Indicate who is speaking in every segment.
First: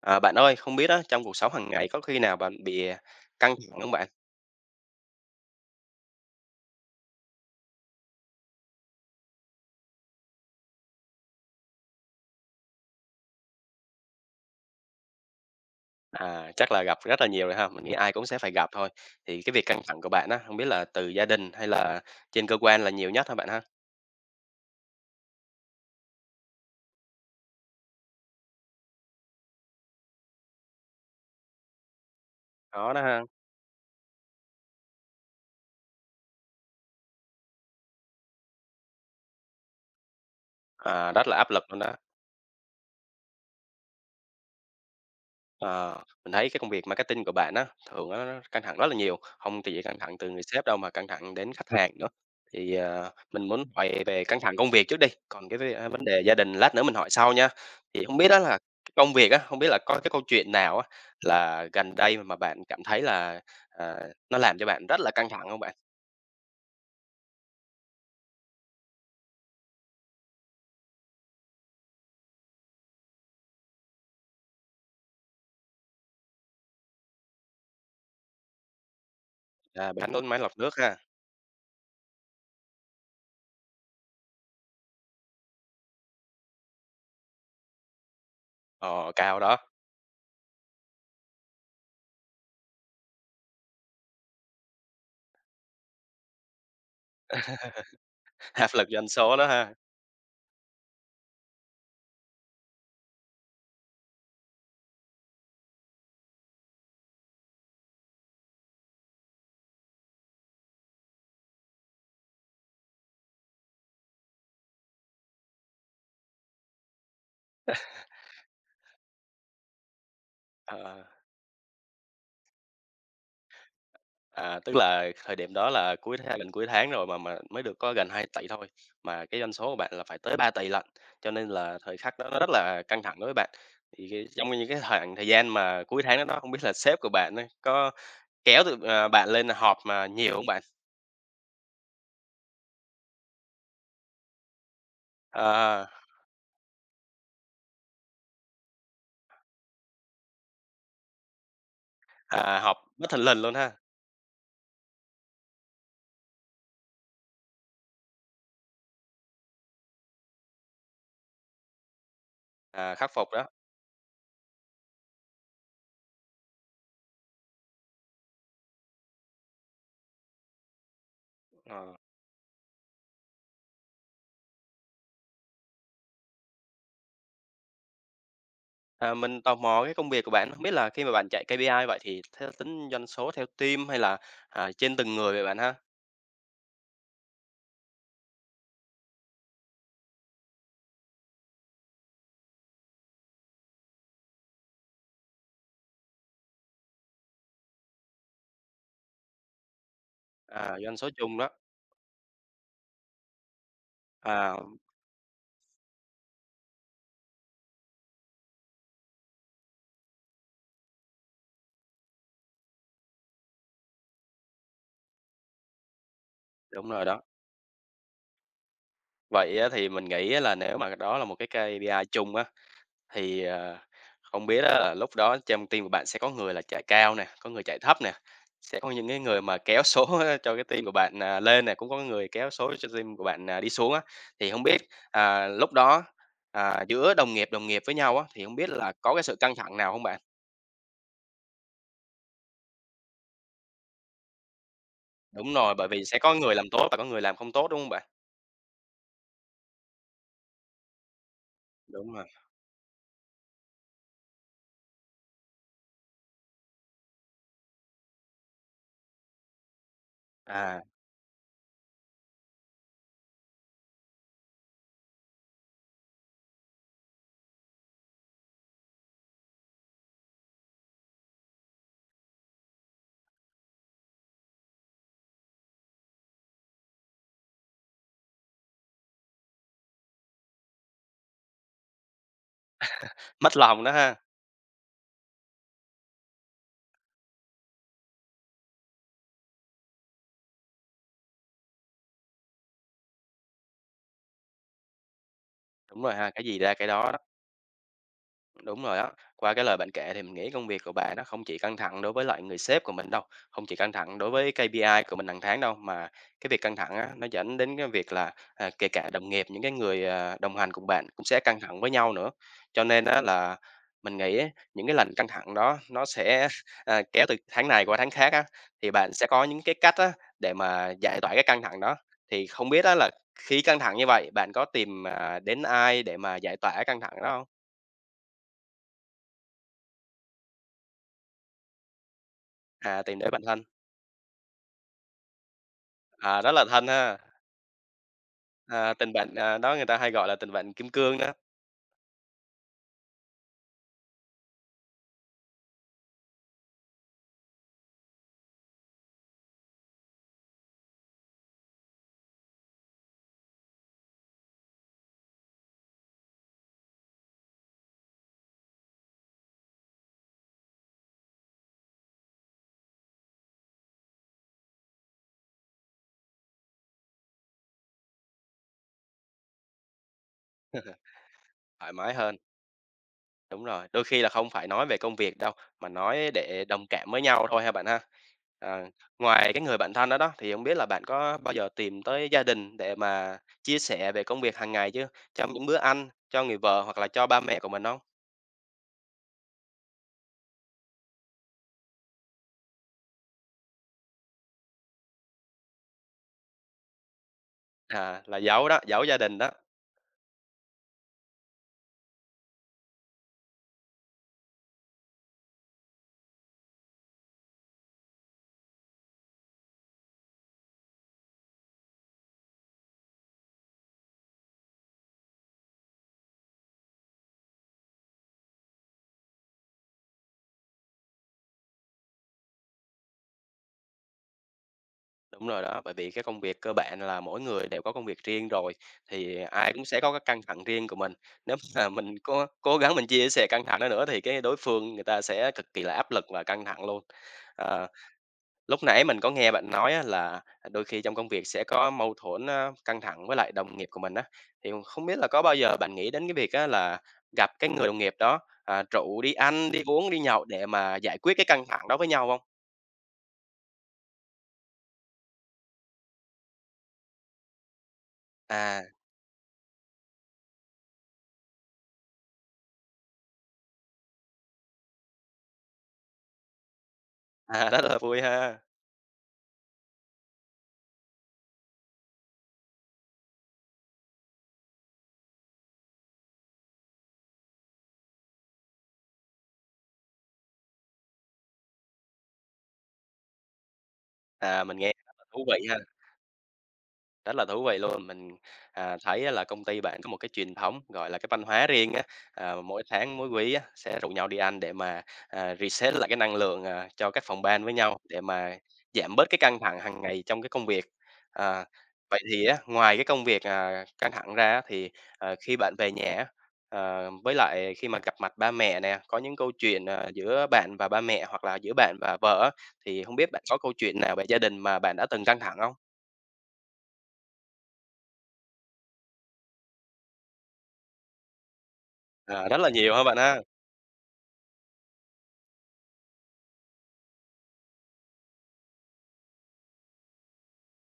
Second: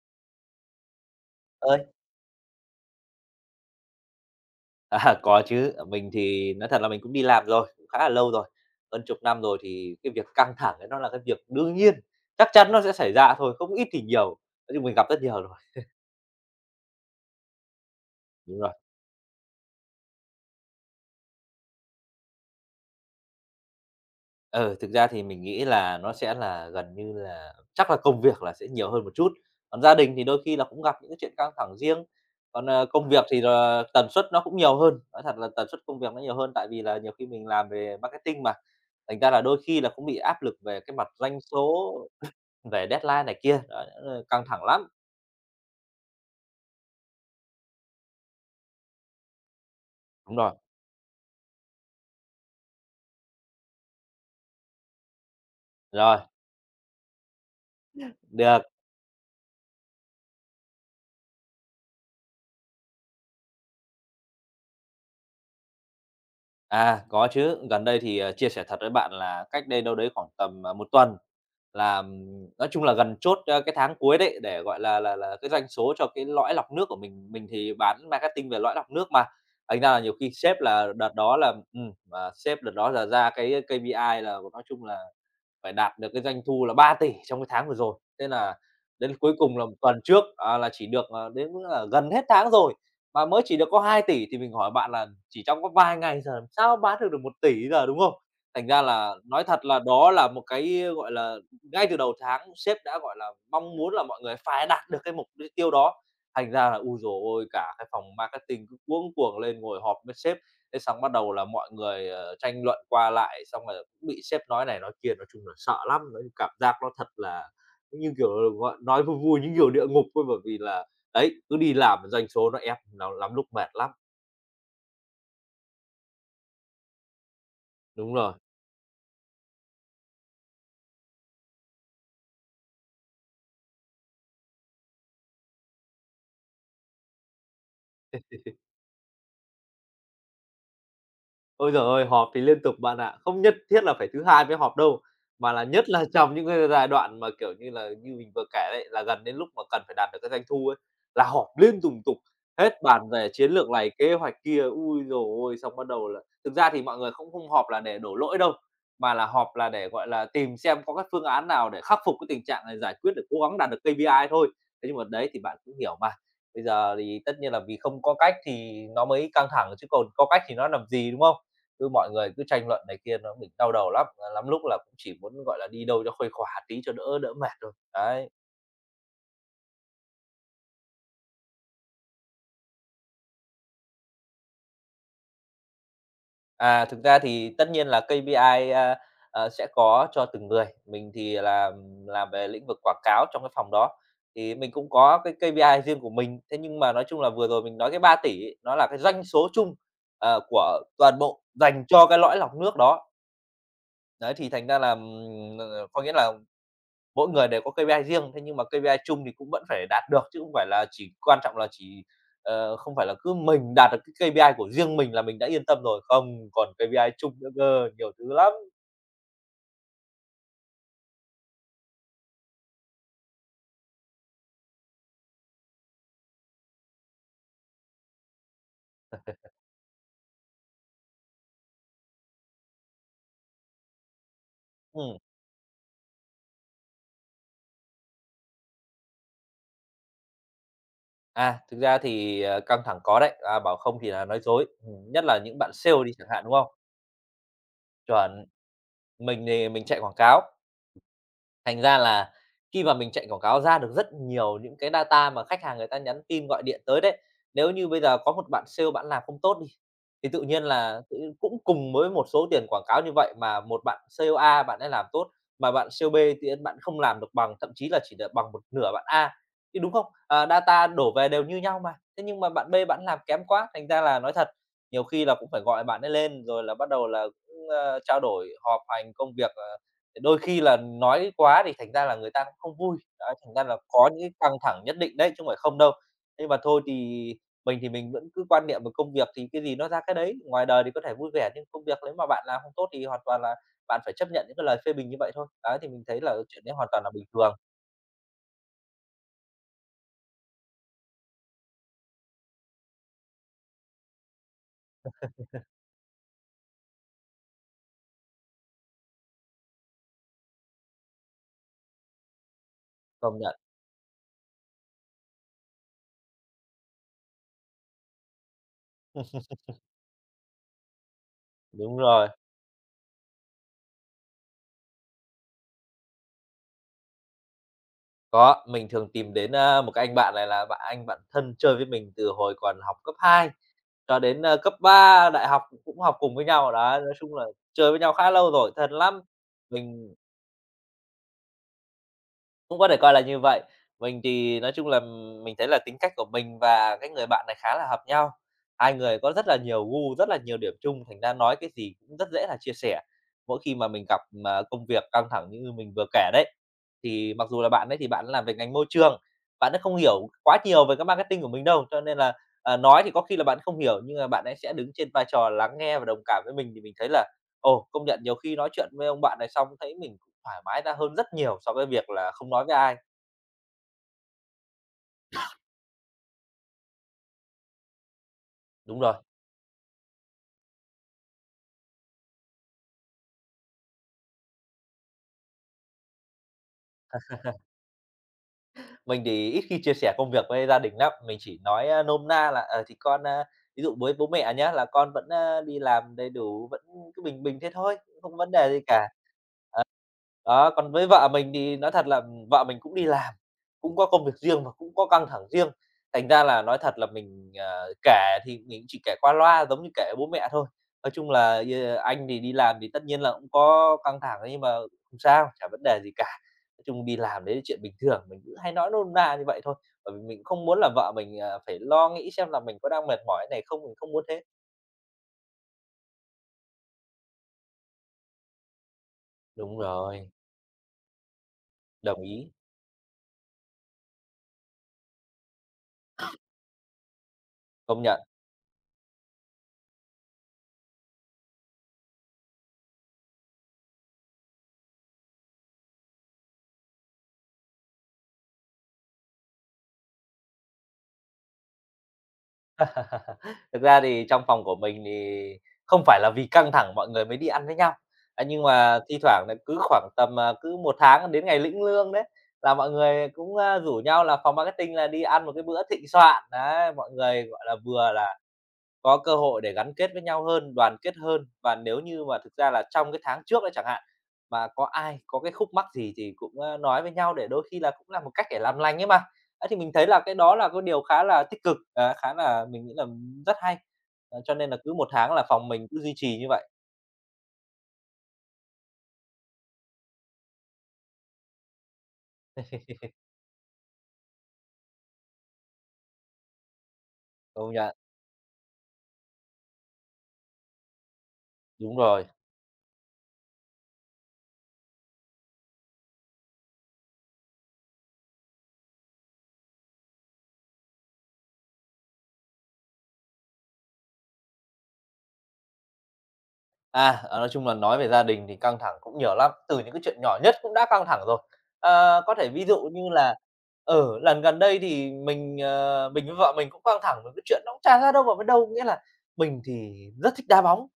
Speaker 1: À, bạn ơi, không biết á, trong cuộc sống hàng
Speaker 2: Ơi,
Speaker 1: ngày có khi nào bạn bị căng thẳng không bạn?
Speaker 2: à, có chứ, mình thì nói thật là mình cũng đi làm rồi, cũng khá là lâu rồi, hơn chục năm rồi thì cái việc căng thẳng ấy nó là cái việc đương nhiên, chắc chắn nó sẽ xảy ra thôi, không ít thì nhiều, nói chung mình gặp rất nhiều rồi.
Speaker 1: À, chắc là gặp rất là nhiều rồi ha, mình nghĩ ai cũng sẽ phải
Speaker 2: Đúng
Speaker 1: gặp
Speaker 2: rồi.
Speaker 1: thôi. Thì cái việc căng thẳng của bạn á, không biết là từ gia đình hay là trên cơ quan là nhiều nhất hả bạn ha?
Speaker 2: Ừ, thực ra thì mình nghĩ là nó sẽ là gần như là chắc là công việc là sẽ nhiều hơn một chút, còn gia đình thì đôi khi là cũng gặp những cái chuyện căng thẳng riêng, còn,
Speaker 1: Có đó
Speaker 2: công
Speaker 1: ha,
Speaker 2: việc thì là tần suất nó cũng nhiều hơn, nói thật là tần suất công việc nó nhiều hơn tại vì là nhiều khi mình làm về marketing mà, thành ra là đôi khi là cũng bị áp lực về cái mặt
Speaker 1: à, rất là
Speaker 2: doanh
Speaker 1: áp lực luôn đó.
Speaker 2: số. Về deadline này kia, đó, căng thẳng lắm.
Speaker 1: Ờ, mình thấy cái công việc marketing của bạn á, thường á nó căng thẳng rất là nhiều, không thì chỉ căng thẳng từ
Speaker 2: Đúng
Speaker 1: người
Speaker 2: rồi.
Speaker 1: sếp đâu mà căng thẳng đến khách hàng nữa. Thì, ờ, mình muốn hỏi về căng thẳng công việc trước đi, còn cái vấn
Speaker 2: Rồi,
Speaker 1: đề gia đình lát nữa mình hỏi sau nha. Thì không biết đó là
Speaker 2: được,
Speaker 1: cái công việc á, không biết là có cái câu chuyện nào á là gần đây mà bạn cảm thấy là, à, nó làm cho bạn rất là căng thẳng không bạn?
Speaker 2: à, có chứ, gần đây thì, chia sẻ thật với bạn là cách đây đâu đấy khoảng tầm, 1 tuần là, nói chung là gần chốt, cái tháng cuối đấy để, gọi là, cái doanh số cho cái lõi lọc nước của mình. Mình thì bán marketing về lõi lọc nước mà, thành
Speaker 1: À,
Speaker 2: ra là
Speaker 1: bạn
Speaker 2: nhiều
Speaker 1: tốn
Speaker 2: khi
Speaker 1: máy lọc
Speaker 2: sếp
Speaker 1: nước
Speaker 2: là
Speaker 1: ha,
Speaker 2: đợt đó là mà sếp đợt đó là ra cái KPI là nói chung là phải đạt được cái doanh thu là 3 tỷ trong cái tháng vừa rồi. Thế là
Speaker 1: ờ,
Speaker 2: đến cuối
Speaker 1: cao đó,
Speaker 2: cùng là một tuần trước, à, là chỉ được, đến mức là gần hết tháng rồi, mà mới chỉ được có 2 tỷ thì mình hỏi bạn là chỉ trong có vài ngày giờ làm sao bán được được 1 tỷ 000 giờ, đúng không? Thành
Speaker 1: áp
Speaker 2: ra
Speaker 1: lực doanh
Speaker 2: là
Speaker 1: số
Speaker 2: nói
Speaker 1: đó
Speaker 2: thật
Speaker 1: ha.
Speaker 2: là đó là một cái, gọi là, ngay từ đầu tháng sếp đã, gọi là, mong muốn là mọi người phải đạt được cái mục tiêu đó. Thành ra là, u giời ôi, cả cái phòng marketing cứ cuống cuồng lên ngồi họp với sếp. Thế xong bắt đầu là mọi người, tranh luận qua lại, xong rồi cũng bị sếp nói này nói kia, nói chung là sợ lắm, nói chung cảm giác nó thật là như kiểu là, gọi nói vui vui như kiểu địa ngục thôi, bởi vì là,
Speaker 1: Ờ.
Speaker 2: đấy, cứ đi làm doanh số nó ép, nó lắm lúc mệt lắm.
Speaker 1: À, tức là thời điểm đó là cuối tháng gần cuối tháng rồi mà mới được có gần
Speaker 2: Đúng
Speaker 1: hai
Speaker 2: rồi.
Speaker 1: tỷ thôi, mà cái doanh số của bạn là phải tới ba tỷ 000 lận, cho nên là thời khắc đó nó rất là căng thẳng đối với bạn. Thì cái trong những cái khoảng thời gian mà cuối tháng đó đó, không biết là sếp của bạn ấy có kéo tụi, ờ, bạn lên họp mà nhiều không bạn?
Speaker 2: Ôi giời ơi, họp thì liên tục bạn ạ. Không nhất thiết là phải thứ Hai mới họp đâu, mà là
Speaker 1: Ờ,
Speaker 2: nhất là trong những cái giai đoạn mà, kiểu như là, như mình vừa kể đấy, là gần đến lúc mà cần phải đạt được cái doanh thu ấy, là họp liên tùng tục,
Speaker 1: à, họp
Speaker 2: hết bàn
Speaker 1: bất thình
Speaker 2: về
Speaker 1: lình
Speaker 2: chiến
Speaker 1: luôn
Speaker 2: lược
Speaker 1: ha,
Speaker 2: này, kế hoạch kia. Ui rồi ôi! Xong bắt đầu là thực ra thì mọi người không không họp là để đổ lỗi đâu, mà là họp là để, gọi là, tìm xem có các phương án nào để khắc phục cái tình trạng này,
Speaker 1: à,
Speaker 2: giải
Speaker 1: khắc
Speaker 2: quyết để
Speaker 1: phục
Speaker 2: cố
Speaker 1: đó.
Speaker 2: gắng đạt được KPI thôi. Thế nhưng mà đấy, thì bạn cũng hiểu mà, bây giờ thì tất nhiên là vì không có cách thì nó mới căng thẳng, chứ còn có cách thì nó làm gì, đúng không? Cứ
Speaker 1: Ờ,
Speaker 2: mọi người cứ tranh luận này kia nó mình đau đầu lắm, à, lắm lúc là cũng chỉ muốn, gọi là, đi đâu cho khuây khỏa tí cho đỡ đỡ mệt thôi. Đấy,
Speaker 1: à, mình tò mò cái công việc của bạn, không biết là khi mà bạn chạy KPI vậy thì theo tính doanh số theo team hay là, à, trên từng người vậy bạn ha?
Speaker 2: à, thực ra thì tất nhiên là KPI, sẽ có cho từng người, mình thì là làm về lĩnh vực quảng cáo trong cái phòng đó, thì mình cũng có cái KPI riêng của mình. Thế nhưng mà nói chung là vừa rồi mình nói cái 3 tỷ ấy, nó là cái doanh số chung,
Speaker 1: À,
Speaker 2: của
Speaker 1: doanh số
Speaker 2: toàn
Speaker 1: chung
Speaker 2: bộ
Speaker 1: đó.
Speaker 2: dành cho cái lõi lọc nước đó. Đấy, thì
Speaker 1: À.
Speaker 2: thành ra là, có nghĩa là mỗi người đều có KPI riêng, thế nhưng mà KPI chung thì cũng vẫn phải đạt được, chứ không phải là chỉ quan trọng là chỉ không phải là cứ mình đạt được cái KPI của riêng mình là mình đã yên tâm rồi, không, còn
Speaker 1: Đúng rồi
Speaker 2: KPI
Speaker 1: đó.
Speaker 2: chung nữa cơ, nhiều thứ lắm.
Speaker 1: Vậy á thì mình nghĩ á là nếu mà đó là một cái KPI chung á, thì, ờ, không biết á là lúc đó trong team của bạn sẽ có người là chạy cao nè, có người chạy thấp nè, sẽ có những cái người mà kéo số cho cái team của bạn, à, lên nè, cũng có người kéo số cho team của bạn, à, đi xuống á. Thì không biết,
Speaker 2: Ừm.
Speaker 1: à, lúc đó, à, giữa đồng nghiệp với nhau á, thì không biết là có cái sự căng thẳng nào không bạn?
Speaker 2: À, thực ra thì, căng thẳng có đấy, à, bảo không thì là nói dối, nhất là
Speaker 1: Đúng
Speaker 2: những bạn
Speaker 1: rồi, bởi
Speaker 2: sale
Speaker 1: vì
Speaker 2: đi
Speaker 1: sẽ
Speaker 2: chẳng
Speaker 1: có
Speaker 2: hạn, đúng
Speaker 1: người làm
Speaker 2: không?
Speaker 1: tốt và có người làm không tốt, đúng không bạn?
Speaker 2: Chuẩn, mình thì mình chạy quảng cáo. Thành ra
Speaker 1: Đúng rồi,
Speaker 2: là khi mà mình chạy quảng cáo ra được rất nhiều những cái data mà khách hàng người ta nhắn tin, gọi điện tới đấy. Nếu như bây giờ có một bạn sale bạn làm không tốt đi, thì tự nhiên
Speaker 1: à,
Speaker 2: là tự nhiên cũng cùng với một số tiền quảng cáo như vậy mà một bạn sale A bạn ấy làm tốt, mà bạn sale B thì bạn không làm được bằng, thậm chí là chỉ được bằng một nửa bạn A, thì đúng không? À, data đổ về đều như nhau mà. Thế nhưng mà bạn B bạn làm kém quá, thành ra là nói thật, nhiều khi là cũng phải gọi bạn ấy lên rồi là bắt đầu là cũng, trao đổi, họp hành công việc, Đôi khi là nói quá thì thành ra là người ta cũng không vui, đấy, thành
Speaker 1: mất
Speaker 2: ra là
Speaker 1: lòng đó
Speaker 2: có
Speaker 1: ha.
Speaker 2: những cái căng thẳng nhất định đấy, chứ không phải không đâu. Nhưng mà thôi thì mình vẫn cứ quan niệm về công việc thì cái gì nó ra cái đấy, ngoài đời thì có thể vui vẻ, nhưng công việc nếu mà bạn làm không tốt thì hoàn toàn là bạn phải chấp nhận những cái lời phê bình như vậy thôi. Đấy, thì
Speaker 1: Đúng
Speaker 2: mình
Speaker 1: rồi
Speaker 2: thấy
Speaker 1: ha,
Speaker 2: là
Speaker 1: cái gì
Speaker 2: chuyện
Speaker 1: ra
Speaker 2: đấy
Speaker 1: cái
Speaker 2: hoàn toàn
Speaker 1: đó
Speaker 2: là
Speaker 1: đó.
Speaker 2: bình thường,
Speaker 1: Đúng rồi á. Qua cái lời bạn kể thì mình nghĩ công việc của bạn nó không chỉ căng thẳng đối với lại người sếp của mình đâu, không chỉ căng thẳng đối với KPI của mình hàng tháng đâu, mà cái việc căng thẳng á, nó dẫn đến cái việc là à, kể cả đồng nghiệp những cái người à, đồng hành cùng bạn cũng sẽ căng thẳng với nhau nữa. Cho nên á
Speaker 2: công
Speaker 1: là
Speaker 2: nhận.
Speaker 1: mình nghĩ á, những cái lần căng thẳng đó nó sẽ à, kéo từ tháng này qua tháng khác á, thì bạn sẽ có những cái cách á, để mà giải tỏa cái căng thẳng đó.
Speaker 2: Đúng rồi,
Speaker 1: Thì không biết á là khi căng thẳng như vậy bạn có tìm à, đến ai để mà giải tỏa căng thẳng đó không?
Speaker 2: có, mình thường tìm đến, một cái anh bạn này là bạn anh bạn thân chơi với mình từ hồi còn học
Speaker 1: À,
Speaker 2: cấp
Speaker 1: tìm để bạn
Speaker 2: 2.
Speaker 1: thân,
Speaker 2: Cho đến, cấp 3 đại học cũng học cùng
Speaker 1: à,
Speaker 2: với
Speaker 1: rất là
Speaker 2: nhau,
Speaker 1: thân
Speaker 2: đó nói
Speaker 1: ha.
Speaker 2: chung là chơi với nhau khá lâu rồi, thân
Speaker 1: À, tình
Speaker 2: lắm.
Speaker 1: bạn, à, đó người ta hay
Speaker 2: Mình
Speaker 1: gọi là tình bạn kim cương đó,
Speaker 2: cũng có thể coi là như vậy. Mình thì nói chung là mình thấy là tính cách của mình và cái người bạn này khá là hợp nhau. Hai người có rất là nhiều gu, rất là nhiều điểm chung, thành ra nói cái gì cũng rất dễ là chia sẻ. Mỗi khi mà mình gặp mà công việc căng thẳng như mình vừa kể đấy, thì mặc dù là bạn ấy thì bạn ấy làm về ngành môi trường, bạn ấy không hiểu quá nhiều về cái marketing của mình đâu, cho nên là, nói thì có khi là bạn không hiểu, nhưng mà bạn ấy sẽ đứng trên vai trò lắng nghe và đồng cảm với mình, thì mình thấy là Ồ, công nhận nhiều khi nói chuyện với ông bạn này xong thấy mình cũng thoải mái ra hơn rất nhiều so với
Speaker 1: thoải
Speaker 2: việc
Speaker 1: mái
Speaker 2: là
Speaker 1: hơn,
Speaker 2: không nói với ai.
Speaker 1: đúng rồi. Đôi khi là không phải nói về công việc đâu, mà nói để đồng cảm với nhau thôi ha bạn ha. Ờ,
Speaker 2: Đúng rồi,
Speaker 1: ngoài cái người bạn thân đó đó, thì không biết là bạn có bao giờ tìm tới gia đình để mà chia sẻ về công việc hàng ngày chưa? Trong những bữa ăn, cho người vợ hoặc là cho ba mẹ của mình không?
Speaker 2: mình thì ít khi chia sẻ công việc với gia đình lắm, mình chỉ nói, nôm na là, thì con, ví dụ với bố mẹ nhá, là con vẫn, đi làm đầy đủ, vẫn cứ bình bình thế thôi,
Speaker 1: À, là
Speaker 2: không vấn
Speaker 1: giấu
Speaker 2: đề gì
Speaker 1: đó, giấu
Speaker 2: cả.
Speaker 1: gia đình đó.
Speaker 2: Đó, còn với vợ mình thì nói thật là vợ mình cũng đi làm, cũng có công việc riêng và cũng có căng thẳng riêng, thành ra là nói thật là mình, kể thì mình cũng chỉ kể qua loa giống như kể bố mẹ thôi. Nói chung là, anh thì đi làm thì tất nhiên là cũng có căng thẳng ấy, nhưng mà không sao, chả vấn đề gì cả. Nói chung đi làm đấy là chuyện bình thường, mình cứ hay nói nôm na như vậy thôi, bởi vì mình không muốn là vợ mình, phải lo nghĩ xem là mình có đang mệt mỏi này không, mình không muốn thế.
Speaker 1: Đúng rồi đó, bởi vì cái công việc cơ bản là mỗi người đều có công việc riêng rồi, thì ai
Speaker 2: Đúng
Speaker 1: cũng sẽ có cái
Speaker 2: rồi,
Speaker 1: căng thẳng riêng của mình. Nếu mà mình
Speaker 2: đồng
Speaker 1: có
Speaker 2: ý,
Speaker 1: cố gắng mình chia sẻ căng thẳng đó nữa thì cái đối phương người ta sẽ cực kỳ là áp lực và căng thẳng luôn. Ờ,
Speaker 2: công nhận.
Speaker 1: lúc nãy mình có nghe bạn nói á là đôi khi trong công việc sẽ có mâu thuẫn, a, căng thẳng với lại đồng nghiệp của mình á, thì không biết là có bao giờ bạn nghĩ đến cái việc á là gặp cái người đồng nghiệp đó, à, rủ đi ăn, đi uống, đi nhậu để mà giải quyết cái căng thẳng đó với nhau không?
Speaker 2: Thực ra thì trong phòng của mình thì không phải là vì căng thẳng mọi người mới đi ăn với nhau, à, nhưng
Speaker 1: À,
Speaker 2: mà thi thoảng là cứ khoảng tầm, à, cứ một tháng đến ngày lĩnh lương đấy, là mọi người cũng, rủ nhau là phòng marketing là đi ăn một cái bữa thịnh soạn. Đấy, mọi người, gọi
Speaker 1: à,
Speaker 2: là,
Speaker 1: rất là
Speaker 2: vừa
Speaker 1: vui
Speaker 2: là
Speaker 1: ha.
Speaker 2: có cơ hội để gắn kết với nhau hơn, đoàn kết hơn. Và nếu như mà thực ra là trong cái tháng trước đấy chẳng hạn, mà có ai có cái khúc mắc gì thì cũng, nói với nhau để đôi khi là cũng là một cách để làm lành ấy mà. Ấy, thì mình thấy là cái đó là cái điều khá là tích cực, khá là mình nghĩ là rất hay. Cho
Speaker 1: À,
Speaker 2: nên
Speaker 1: mình
Speaker 2: là
Speaker 1: nghe
Speaker 2: cứ một
Speaker 1: rất là
Speaker 2: tháng
Speaker 1: thú
Speaker 2: là
Speaker 1: vị
Speaker 2: phòng
Speaker 1: ha.
Speaker 2: mình cứ duy trì như vậy.
Speaker 1: Rất là thú vị luôn. Mình, à, thấy á là công ty bạn có một cái truyền thống, gọi là, cái văn hóa riêng á, à, mỗi tháng, mỗi quý á, sẽ rủ nhau đi ăn để mà, à, reset lại cái năng lượng, à, cho các phòng ban với
Speaker 2: Công nhận,
Speaker 1: nhau, để mà giảm bớt cái căng thẳng hàng ngày trong cái công việc. À,
Speaker 2: đúng
Speaker 1: vậy
Speaker 2: rồi.
Speaker 1: thì á, ngoài cái công việc, à, căng thẳng ra á, thì, ờ, khi bạn về nhà á, ờ, với lại khi mà gặp mặt ba mẹ nè, có những câu chuyện, ờ, giữa bạn và ba mẹ hoặc là giữa bạn và vợ á, thì không biết bạn có câu chuyện nào về gia đình mà bạn đã từng căng thẳng không?
Speaker 2: Nói chung là nói về gia đình thì căng thẳng cũng nhiều lắm, từ những cái chuyện nhỏ nhất cũng đã căng thẳng rồi. Có
Speaker 1: À,
Speaker 2: thể
Speaker 1: rất
Speaker 2: ví
Speaker 1: là
Speaker 2: dụ
Speaker 1: nhiều ha
Speaker 2: như
Speaker 1: bạn
Speaker 2: là,
Speaker 1: ha.
Speaker 2: ở lần gần đây thì mình với vợ mình cũng căng thẳng với cái chuyện nó cũng chả ra đâu vào với đâu, nghĩa là mình thì rất thích đá bóng,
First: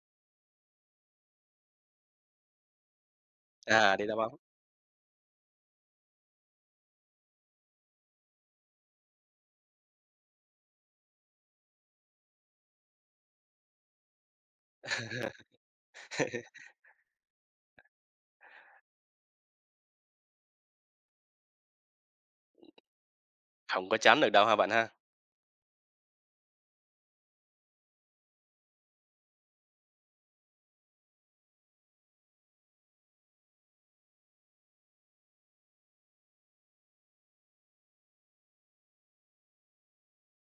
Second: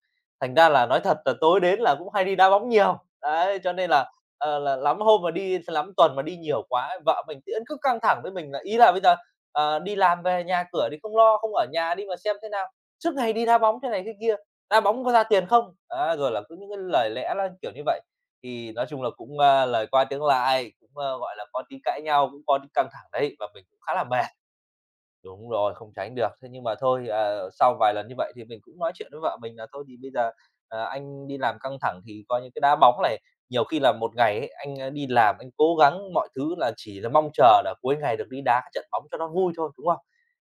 Speaker 2: thành ra là nói thật là tối đến là cũng hay đi đá bóng nhiều. Đấy, cho nên
Speaker 1: À, đi
Speaker 2: là,
Speaker 1: đá bóng.
Speaker 2: là lắm hôm mà đi lắm tuần mà đi nhiều quá, ấy, vợ mình thì vẫn cứ căng thẳng với mình là ý là bây giờ, đi làm về nhà cửa thì không lo, không ở nhà đi mà xem thế nào, suốt ngày đi đá bóng thế này thế kia. "Đá bóng có ra tiền không?" Á, rồi là cứ những cái lời lẽ nó kiểu như vậy. Thì nói chung là cũng lời qua tiếng lại, cũng gọi là, có tí cãi nhau, cũng có tí căng thẳng đấy, và mình cũng
Speaker 1: không
Speaker 2: khá
Speaker 1: có
Speaker 2: là
Speaker 1: tránh
Speaker 2: mệt.
Speaker 1: được đâu ha bạn ha?
Speaker 2: Đúng rồi, không tránh được. Thế nhưng mà thôi, sau vài lần như vậy thì mình cũng nói chuyện với vợ mình là "Thôi thì bây giờ, ờ, anh đi làm căng thẳng thì coi như cái đá bóng này, nhiều khi là một ngày ấy, anh đi làm anh cố gắng mọi thứ là chỉ là mong chờ là cuối ngày được đi đá cái trận bóng cho nó vui thôi, đúng không?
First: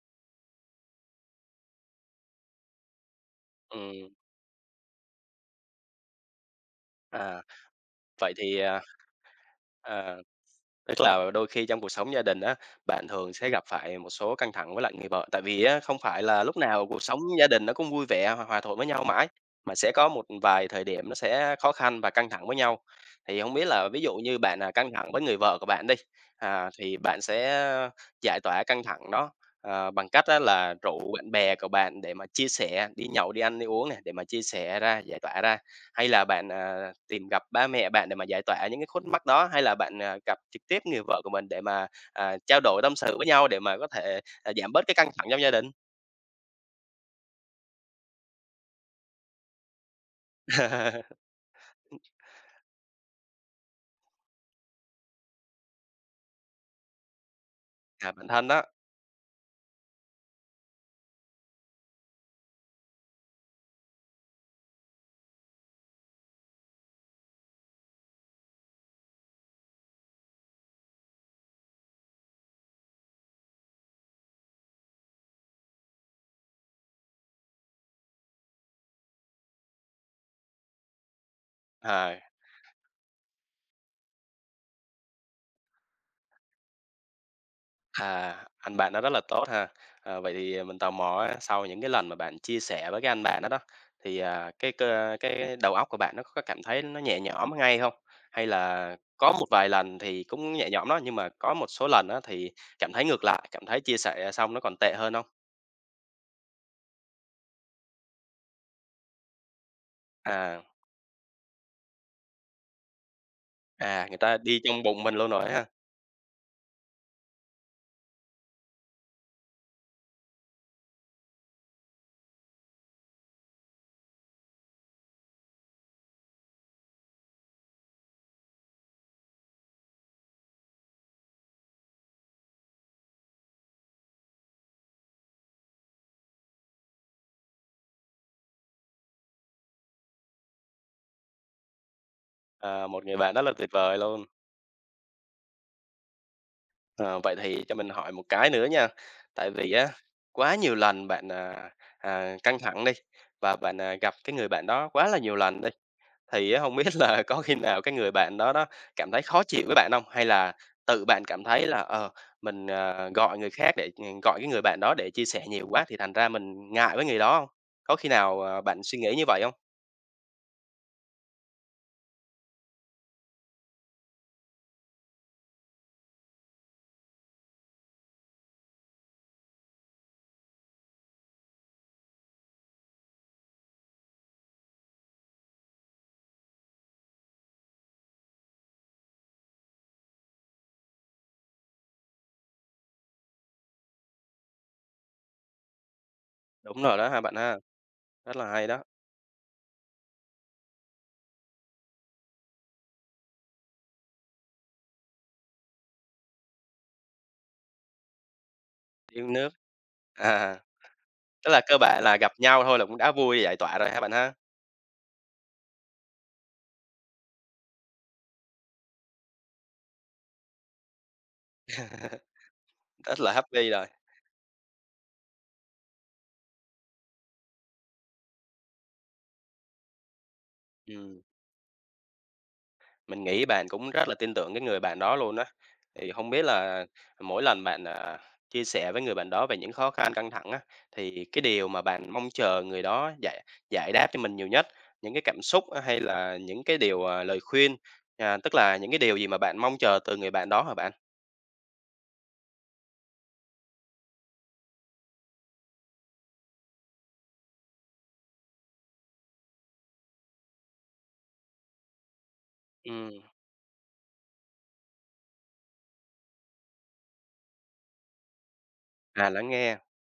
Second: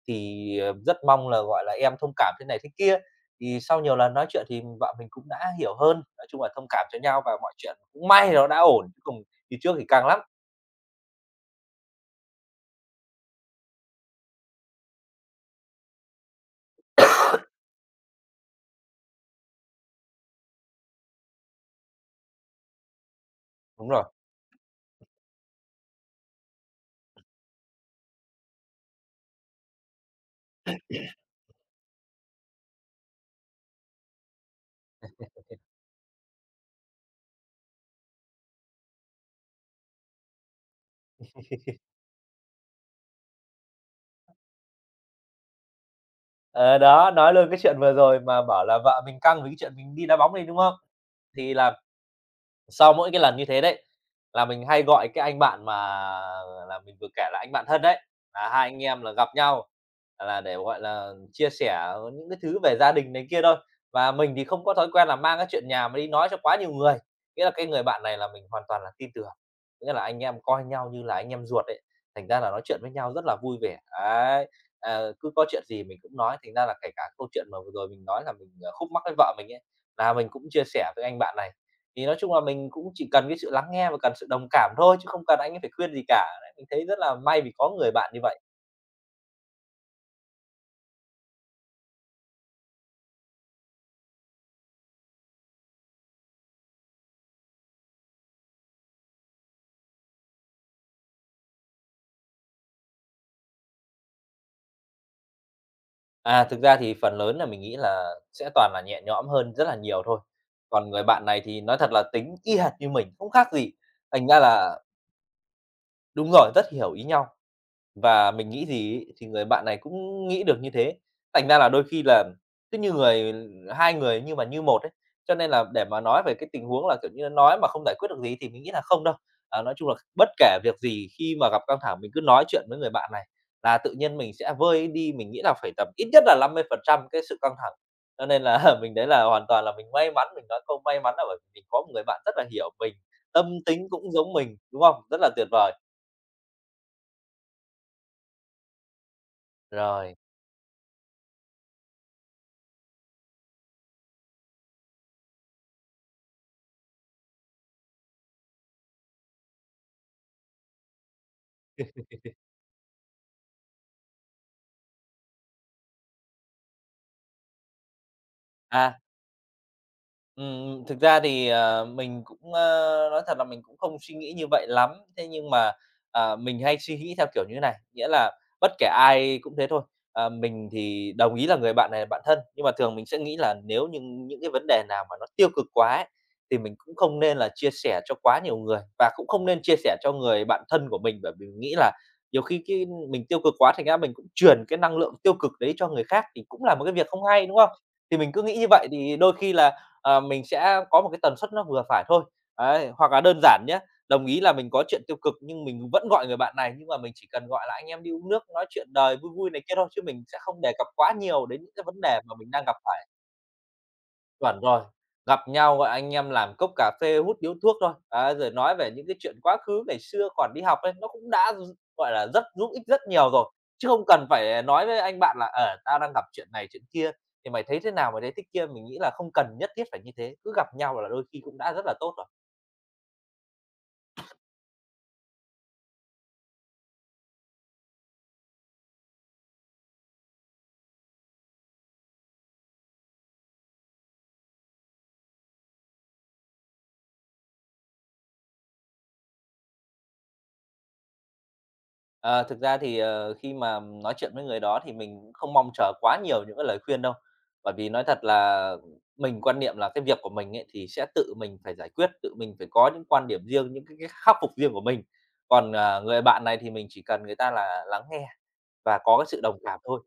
Speaker 2: Thì, ờ, rất mong là, gọi là, em thông cảm thế này thế kia." Thì sau nhiều
Speaker 1: Ừm,
Speaker 2: lần nói chuyện thì vợ mình cũng đã hiểu hơn, nói chung là thông cảm cho nhau và
Speaker 1: à,
Speaker 2: mọi chuyện cũng may
Speaker 1: vậy
Speaker 2: nó
Speaker 1: thì,
Speaker 2: đã
Speaker 1: à,
Speaker 2: ổn, chứ còn như trước thì căng
Speaker 1: à
Speaker 2: lắm.
Speaker 1: Tức là đôi khi trong cuộc sống gia đình á, bạn thường sẽ gặp phải một số căng thẳng với lại người vợ. Tại vì á, không phải là lúc nào cuộc sống gia đình nó cũng vui vẻ, hòa hòa thuận với nhau mãi, mà sẽ có một vài thời điểm nó sẽ khó khăn và căng thẳng với nhau. Thì không biết là
Speaker 2: Đúng
Speaker 1: ví
Speaker 2: rồi.
Speaker 1: dụ như bạn, là căng thẳng với người vợ của bạn đi, à, thì bạn sẽ giải tỏa căng thẳng đó, ờ, bằng cách á là rủ bạn bè của bạn để mà chia sẻ, đi nhậu, đi ăn, đi uống này để mà chia sẻ ra, giải tỏa ra. Hay là bạn, à, tìm gặp ba mẹ bạn để mà giải tỏa những cái khúc mắc đó? Hay là bạn, à, gặp trực tiếp người vợ của mình để mà, à, trao đổi tâm sự với nhau để mà có thể, à, giảm bớt cái căng thẳng trong gia đình?
Speaker 2: Ờ, đó, nói luôn cái chuyện vừa rồi mà bảo là vợ mình căng vì cái chuyện mình đi đá bóng đi, đúng không? Thì là sau mỗi cái lần như thế đấy, là mình hay gọi cái anh bạn mà là mình vừa kể là anh bạn thân đấy,
Speaker 1: À, bạn thân
Speaker 2: là
Speaker 1: đó,
Speaker 2: hai anh em là gặp nhau là để, gọi là, chia sẻ những cái thứ về gia đình này kia thôi. Và mình thì không có thói quen là mang cái chuyện nhà mà đi nói cho quá nhiều người, nghĩa là cái người bạn này là mình hoàn toàn là tin tưởng, nghĩa là anh em coi nhau như là anh em ruột ấy, thành ra là nói chuyện với nhau rất là vui vẻ. Đấy, ờ, cứ có chuyện gì mình cũng nói, thành ra là kể cả câu chuyện mà vừa rồi mình nói là mình khúc mắc với vợ mình ấy, là mình cũng chia sẻ với anh bạn này. Thì
Speaker 1: ờ.
Speaker 2: nói chung là mình cũng chỉ cần cái sự lắng nghe và cần sự đồng cảm thôi, chứ không cần anh ấy phải khuyên gì cả. Đấy, mình thấy rất là may vì có người bạn như
Speaker 1: À,
Speaker 2: vậy.
Speaker 1: anh bạn đó rất là tốt ha. À, vậy thì à, mình tò mò á, sau những cái lần mà bạn chia sẻ với cái anh bạn đó đó, thì à, cái đầu óc của bạn nó có cảm thấy nó nhẹ nhõm ngay không? Hay là có một vài lần thì cũng nhẹ nhõm đó, nhưng mà có một số lần đó thì cảm thấy ngược lại, cảm thấy chia sẻ xong nó còn tệ hơn không?
Speaker 2: À, thực ra thì phần lớn là mình nghĩ là sẽ toàn là nhẹ nhõm hơn rất là nhiều thôi.
Speaker 1: À,
Speaker 2: Còn người bạn này thì nói thật là tính y hệt như mình, không khác gì,
Speaker 1: à, người
Speaker 2: thành
Speaker 1: ta
Speaker 2: ra
Speaker 1: đi
Speaker 2: là
Speaker 1: trong bụng mình luôn rồi ha.
Speaker 2: đúng rồi, rất hiểu ý nhau. Và mình nghĩ gì ấy, thì người bạn này cũng nghĩ được như thế. Thành ra là đôi khi là cứ như hai người nhưng mà như một ấy, cho nên là để mà nói về cái tình huống là, kiểu như, nói mà không giải quyết được gì thì mình nghĩ là không đâu. À, nói chung là bất kể việc gì khi mà gặp căng thẳng mình cứ nói chuyện với người bạn này là tự nhiên mình sẽ vơi đi, mình nghĩ là phải tầm ít nhất là 50% cái sự căng thẳng. Cho nên là mình đấy là hoàn toàn là mình may mắn, mình nói câu may mắn là bởi vì mình có một người bạn rất là hiểu
Speaker 1: À,
Speaker 2: mình,
Speaker 1: một người bạn rất là
Speaker 2: tâm
Speaker 1: tuyệt
Speaker 2: tính
Speaker 1: vời
Speaker 2: cũng
Speaker 1: luôn.
Speaker 2: giống mình, đúng không? Rất là tuyệt vời.
Speaker 1: Ờ, vậy thì cho mình hỏi một cái nữa nha. Tại vì á,
Speaker 2: Rồi,
Speaker 1: quá nhiều lần bạn, căng thẳng đi, và bạn, à, gặp cái người bạn đó quá là nhiều lần đi, thì á hông biết là có khi nào cái người bạn đó đó cảm thấy khó chịu với bạn không? Hay là tự bạn cảm thấy là, ờ, mình, à, gọi người khác để ừ, gọi cái người bạn đó để chia sẻ nhiều quá thì thành ra mình ngại với người đó không? Có khi nào, à, bạn
Speaker 2: à
Speaker 1: suy nghĩ như vậy không?
Speaker 2: Thực ra thì, mình cũng nói thật là mình cũng không suy nghĩ như vậy lắm. Thế nhưng mà, mình hay suy nghĩ theo kiểu như này, nghĩa là bất kể ai cũng thế thôi. Ờ, mình thì đồng ý là người bạn này là bạn thân, nhưng mà thường mình sẽ nghĩ là nếu như những cái vấn đề nào mà nó tiêu cực quá ấy, thì mình cũng không nên là chia sẻ cho quá nhiều người và cũng không nên chia sẻ cho người bạn thân của mình, bởi vì mình nghĩ là nhiều khi cái mình tiêu cực quá thành ra mình cũng truyền cái năng lượng tiêu cực đấy cho người khác thì cũng là
Speaker 1: Đúng
Speaker 2: một cái
Speaker 1: rồi
Speaker 2: việc
Speaker 1: đó ha
Speaker 2: không
Speaker 1: bạn
Speaker 2: hay,
Speaker 1: ha,
Speaker 2: đúng không? Thì mình
Speaker 1: rất
Speaker 2: cứ
Speaker 1: là
Speaker 2: nghĩ
Speaker 1: hay
Speaker 2: như
Speaker 1: đó,
Speaker 2: vậy thì đôi khi là mình sẽ có một cái tần suất nó vừa phải thôi. Đấy, hoặc là đơn giản nhé đồng ý là mình có chuyện tiêu cực nhưng mình vẫn gọi người bạn này, nhưng mà mình chỉ cần gọi là anh em đi uống nước, nói chuyện đời
Speaker 1: yêu
Speaker 2: vui vui
Speaker 1: nước.
Speaker 2: này kia thôi, chứ mình sẽ
Speaker 1: À,
Speaker 2: không đề cập quá nhiều
Speaker 1: tức là
Speaker 2: đến những
Speaker 1: cơ
Speaker 2: cái vấn
Speaker 1: bản là
Speaker 2: đề
Speaker 1: gặp
Speaker 2: mà mình
Speaker 1: nhau
Speaker 2: đang gặp
Speaker 1: thôi là cũng
Speaker 2: phải.
Speaker 1: đã vui giải tỏa rồi ha bạn ha?
Speaker 2: Chuẩn rồi, gặp nhau, gọi anh em làm cốc cà phê, hút điếu thuốc thôi, đấy, rồi nói về những cái chuyện quá khứ ngày xưa còn đi học ấy, nó cũng đã gi gọi là, rất giúp ích rất
Speaker 1: Rất
Speaker 2: nhiều
Speaker 1: là
Speaker 2: rồi,
Speaker 1: happy rồi.
Speaker 2: chứ không cần phải, nói với anh bạn là ở tao đang gặp chuyện này chuyện kia, thì mày thấy thế nào, mày thấy thích kia." Mình nghĩ là không cần nhất thiết phải như thế, cứ gặp nhau là
Speaker 1: Ừm,
Speaker 2: đôi khi cũng đã rất là tốt rồi.
Speaker 1: mình nghĩ bạn cũng rất là tin tưởng cái người bạn đó luôn á. Thì không biết là mỗi lần bạn, à, chia sẻ với người bạn đó về những khó khăn, căng thẳng á, thì cái điều mà bạn mong chờ người đó giải giải đáp cho mình nhiều nhất, những cái cảm xúc á, hay là những cái điều, à, lời khuyên, à, tức là những cái điều gì mà bạn mong chờ từ người bạn đó hả bạn?
Speaker 2: Ờ, thực ra thì, khi mà nói chuyện với người đó thì mình cũng không mong chờ quá nhiều những cái lời khuyên đâu. Bởi vì nói thật là mình quan niệm là cái việc của mình ấy thì sẽ tự mình phải giải quyết, tự mình phải có những
Speaker 1: Ừm,
Speaker 2: quan điểm riêng, những cái khắc phục riêng của mình. Còn, người bạn này thì mình chỉ cần người ta là lắng nghe và có cái
Speaker 1: à,
Speaker 2: sự
Speaker 1: lắng
Speaker 2: đồng
Speaker 1: nghe,
Speaker 2: cảm thôi,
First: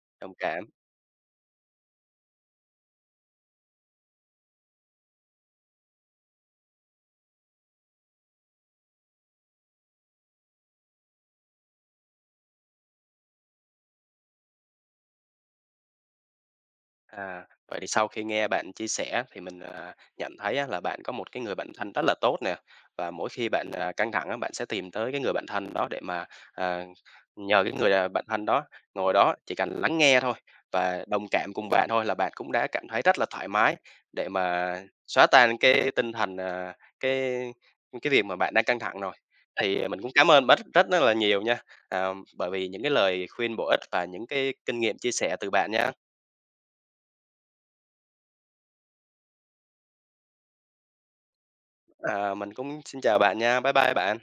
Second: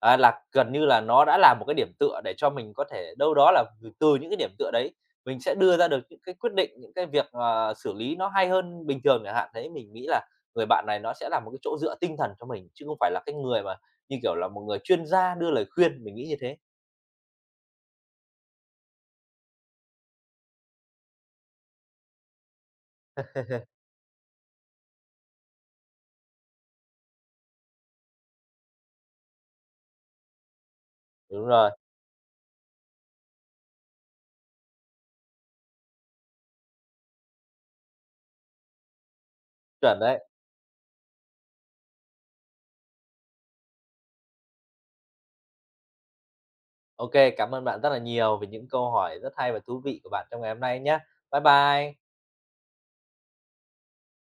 Speaker 1: đồng
Speaker 2: là
Speaker 1: cảm.
Speaker 2: gần như là nó đã là một cái điểm tựa để cho mình có thể đâu đó là từ từ những cái điểm tựa đấy, mình sẽ đưa ra được những cái quyết định, những cái việc, xử lý nó hay hơn bình thường chẳng hạn. Thế mình nghĩ là người bạn này nó sẽ là một cái chỗ dựa tinh thần cho mình, chứ không phải là cái người mà, như kiểu là, một người chuyên gia đưa lời khuyên, mình nghĩ như thế.
Speaker 1: À, vậy thì sau khi nghe bạn chia sẻ thì mình, à, nhận thấy á là bạn có một cái người bạn thân rất là tốt nè, và mỗi khi bạn, à, căng thẳng á, bạn sẽ tìm tới cái người bạn thân đó để mà, à, nhờ cái người, à, bạn thân đó ngồi đó chỉ cần lắng nghe thôi và đồng
Speaker 2: Đúng
Speaker 1: cảm cùng
Speaker 2: rồi,
Speaker 1: bạn thôi là bạn cũng đã cảm thấy rất là thoải mái để mà xóa tan cái tinh thần, à, cái cái việc mà bạn đang căng thẳng rồi. Thì
Speaker 2: chuẩn
Speaker 1: mình cũng
Speaker 2: đấy.
Speaker 1: cảm ơn bạn rất rất là nhiều nha, à, bởi vì những cái lời khuyên bổ ích và những cái kinh nghiệm chia sẻ từ bạn nha.
Speaker 2: OK, cảm ơn bạn rất là nhiều về những câu hỏi rất hay và thú vị của bạn trong ngày hôm nay nhé. Bye bye.
Speaker 1: À, mình cũng xin chào bạn nha. Bye bye bạn.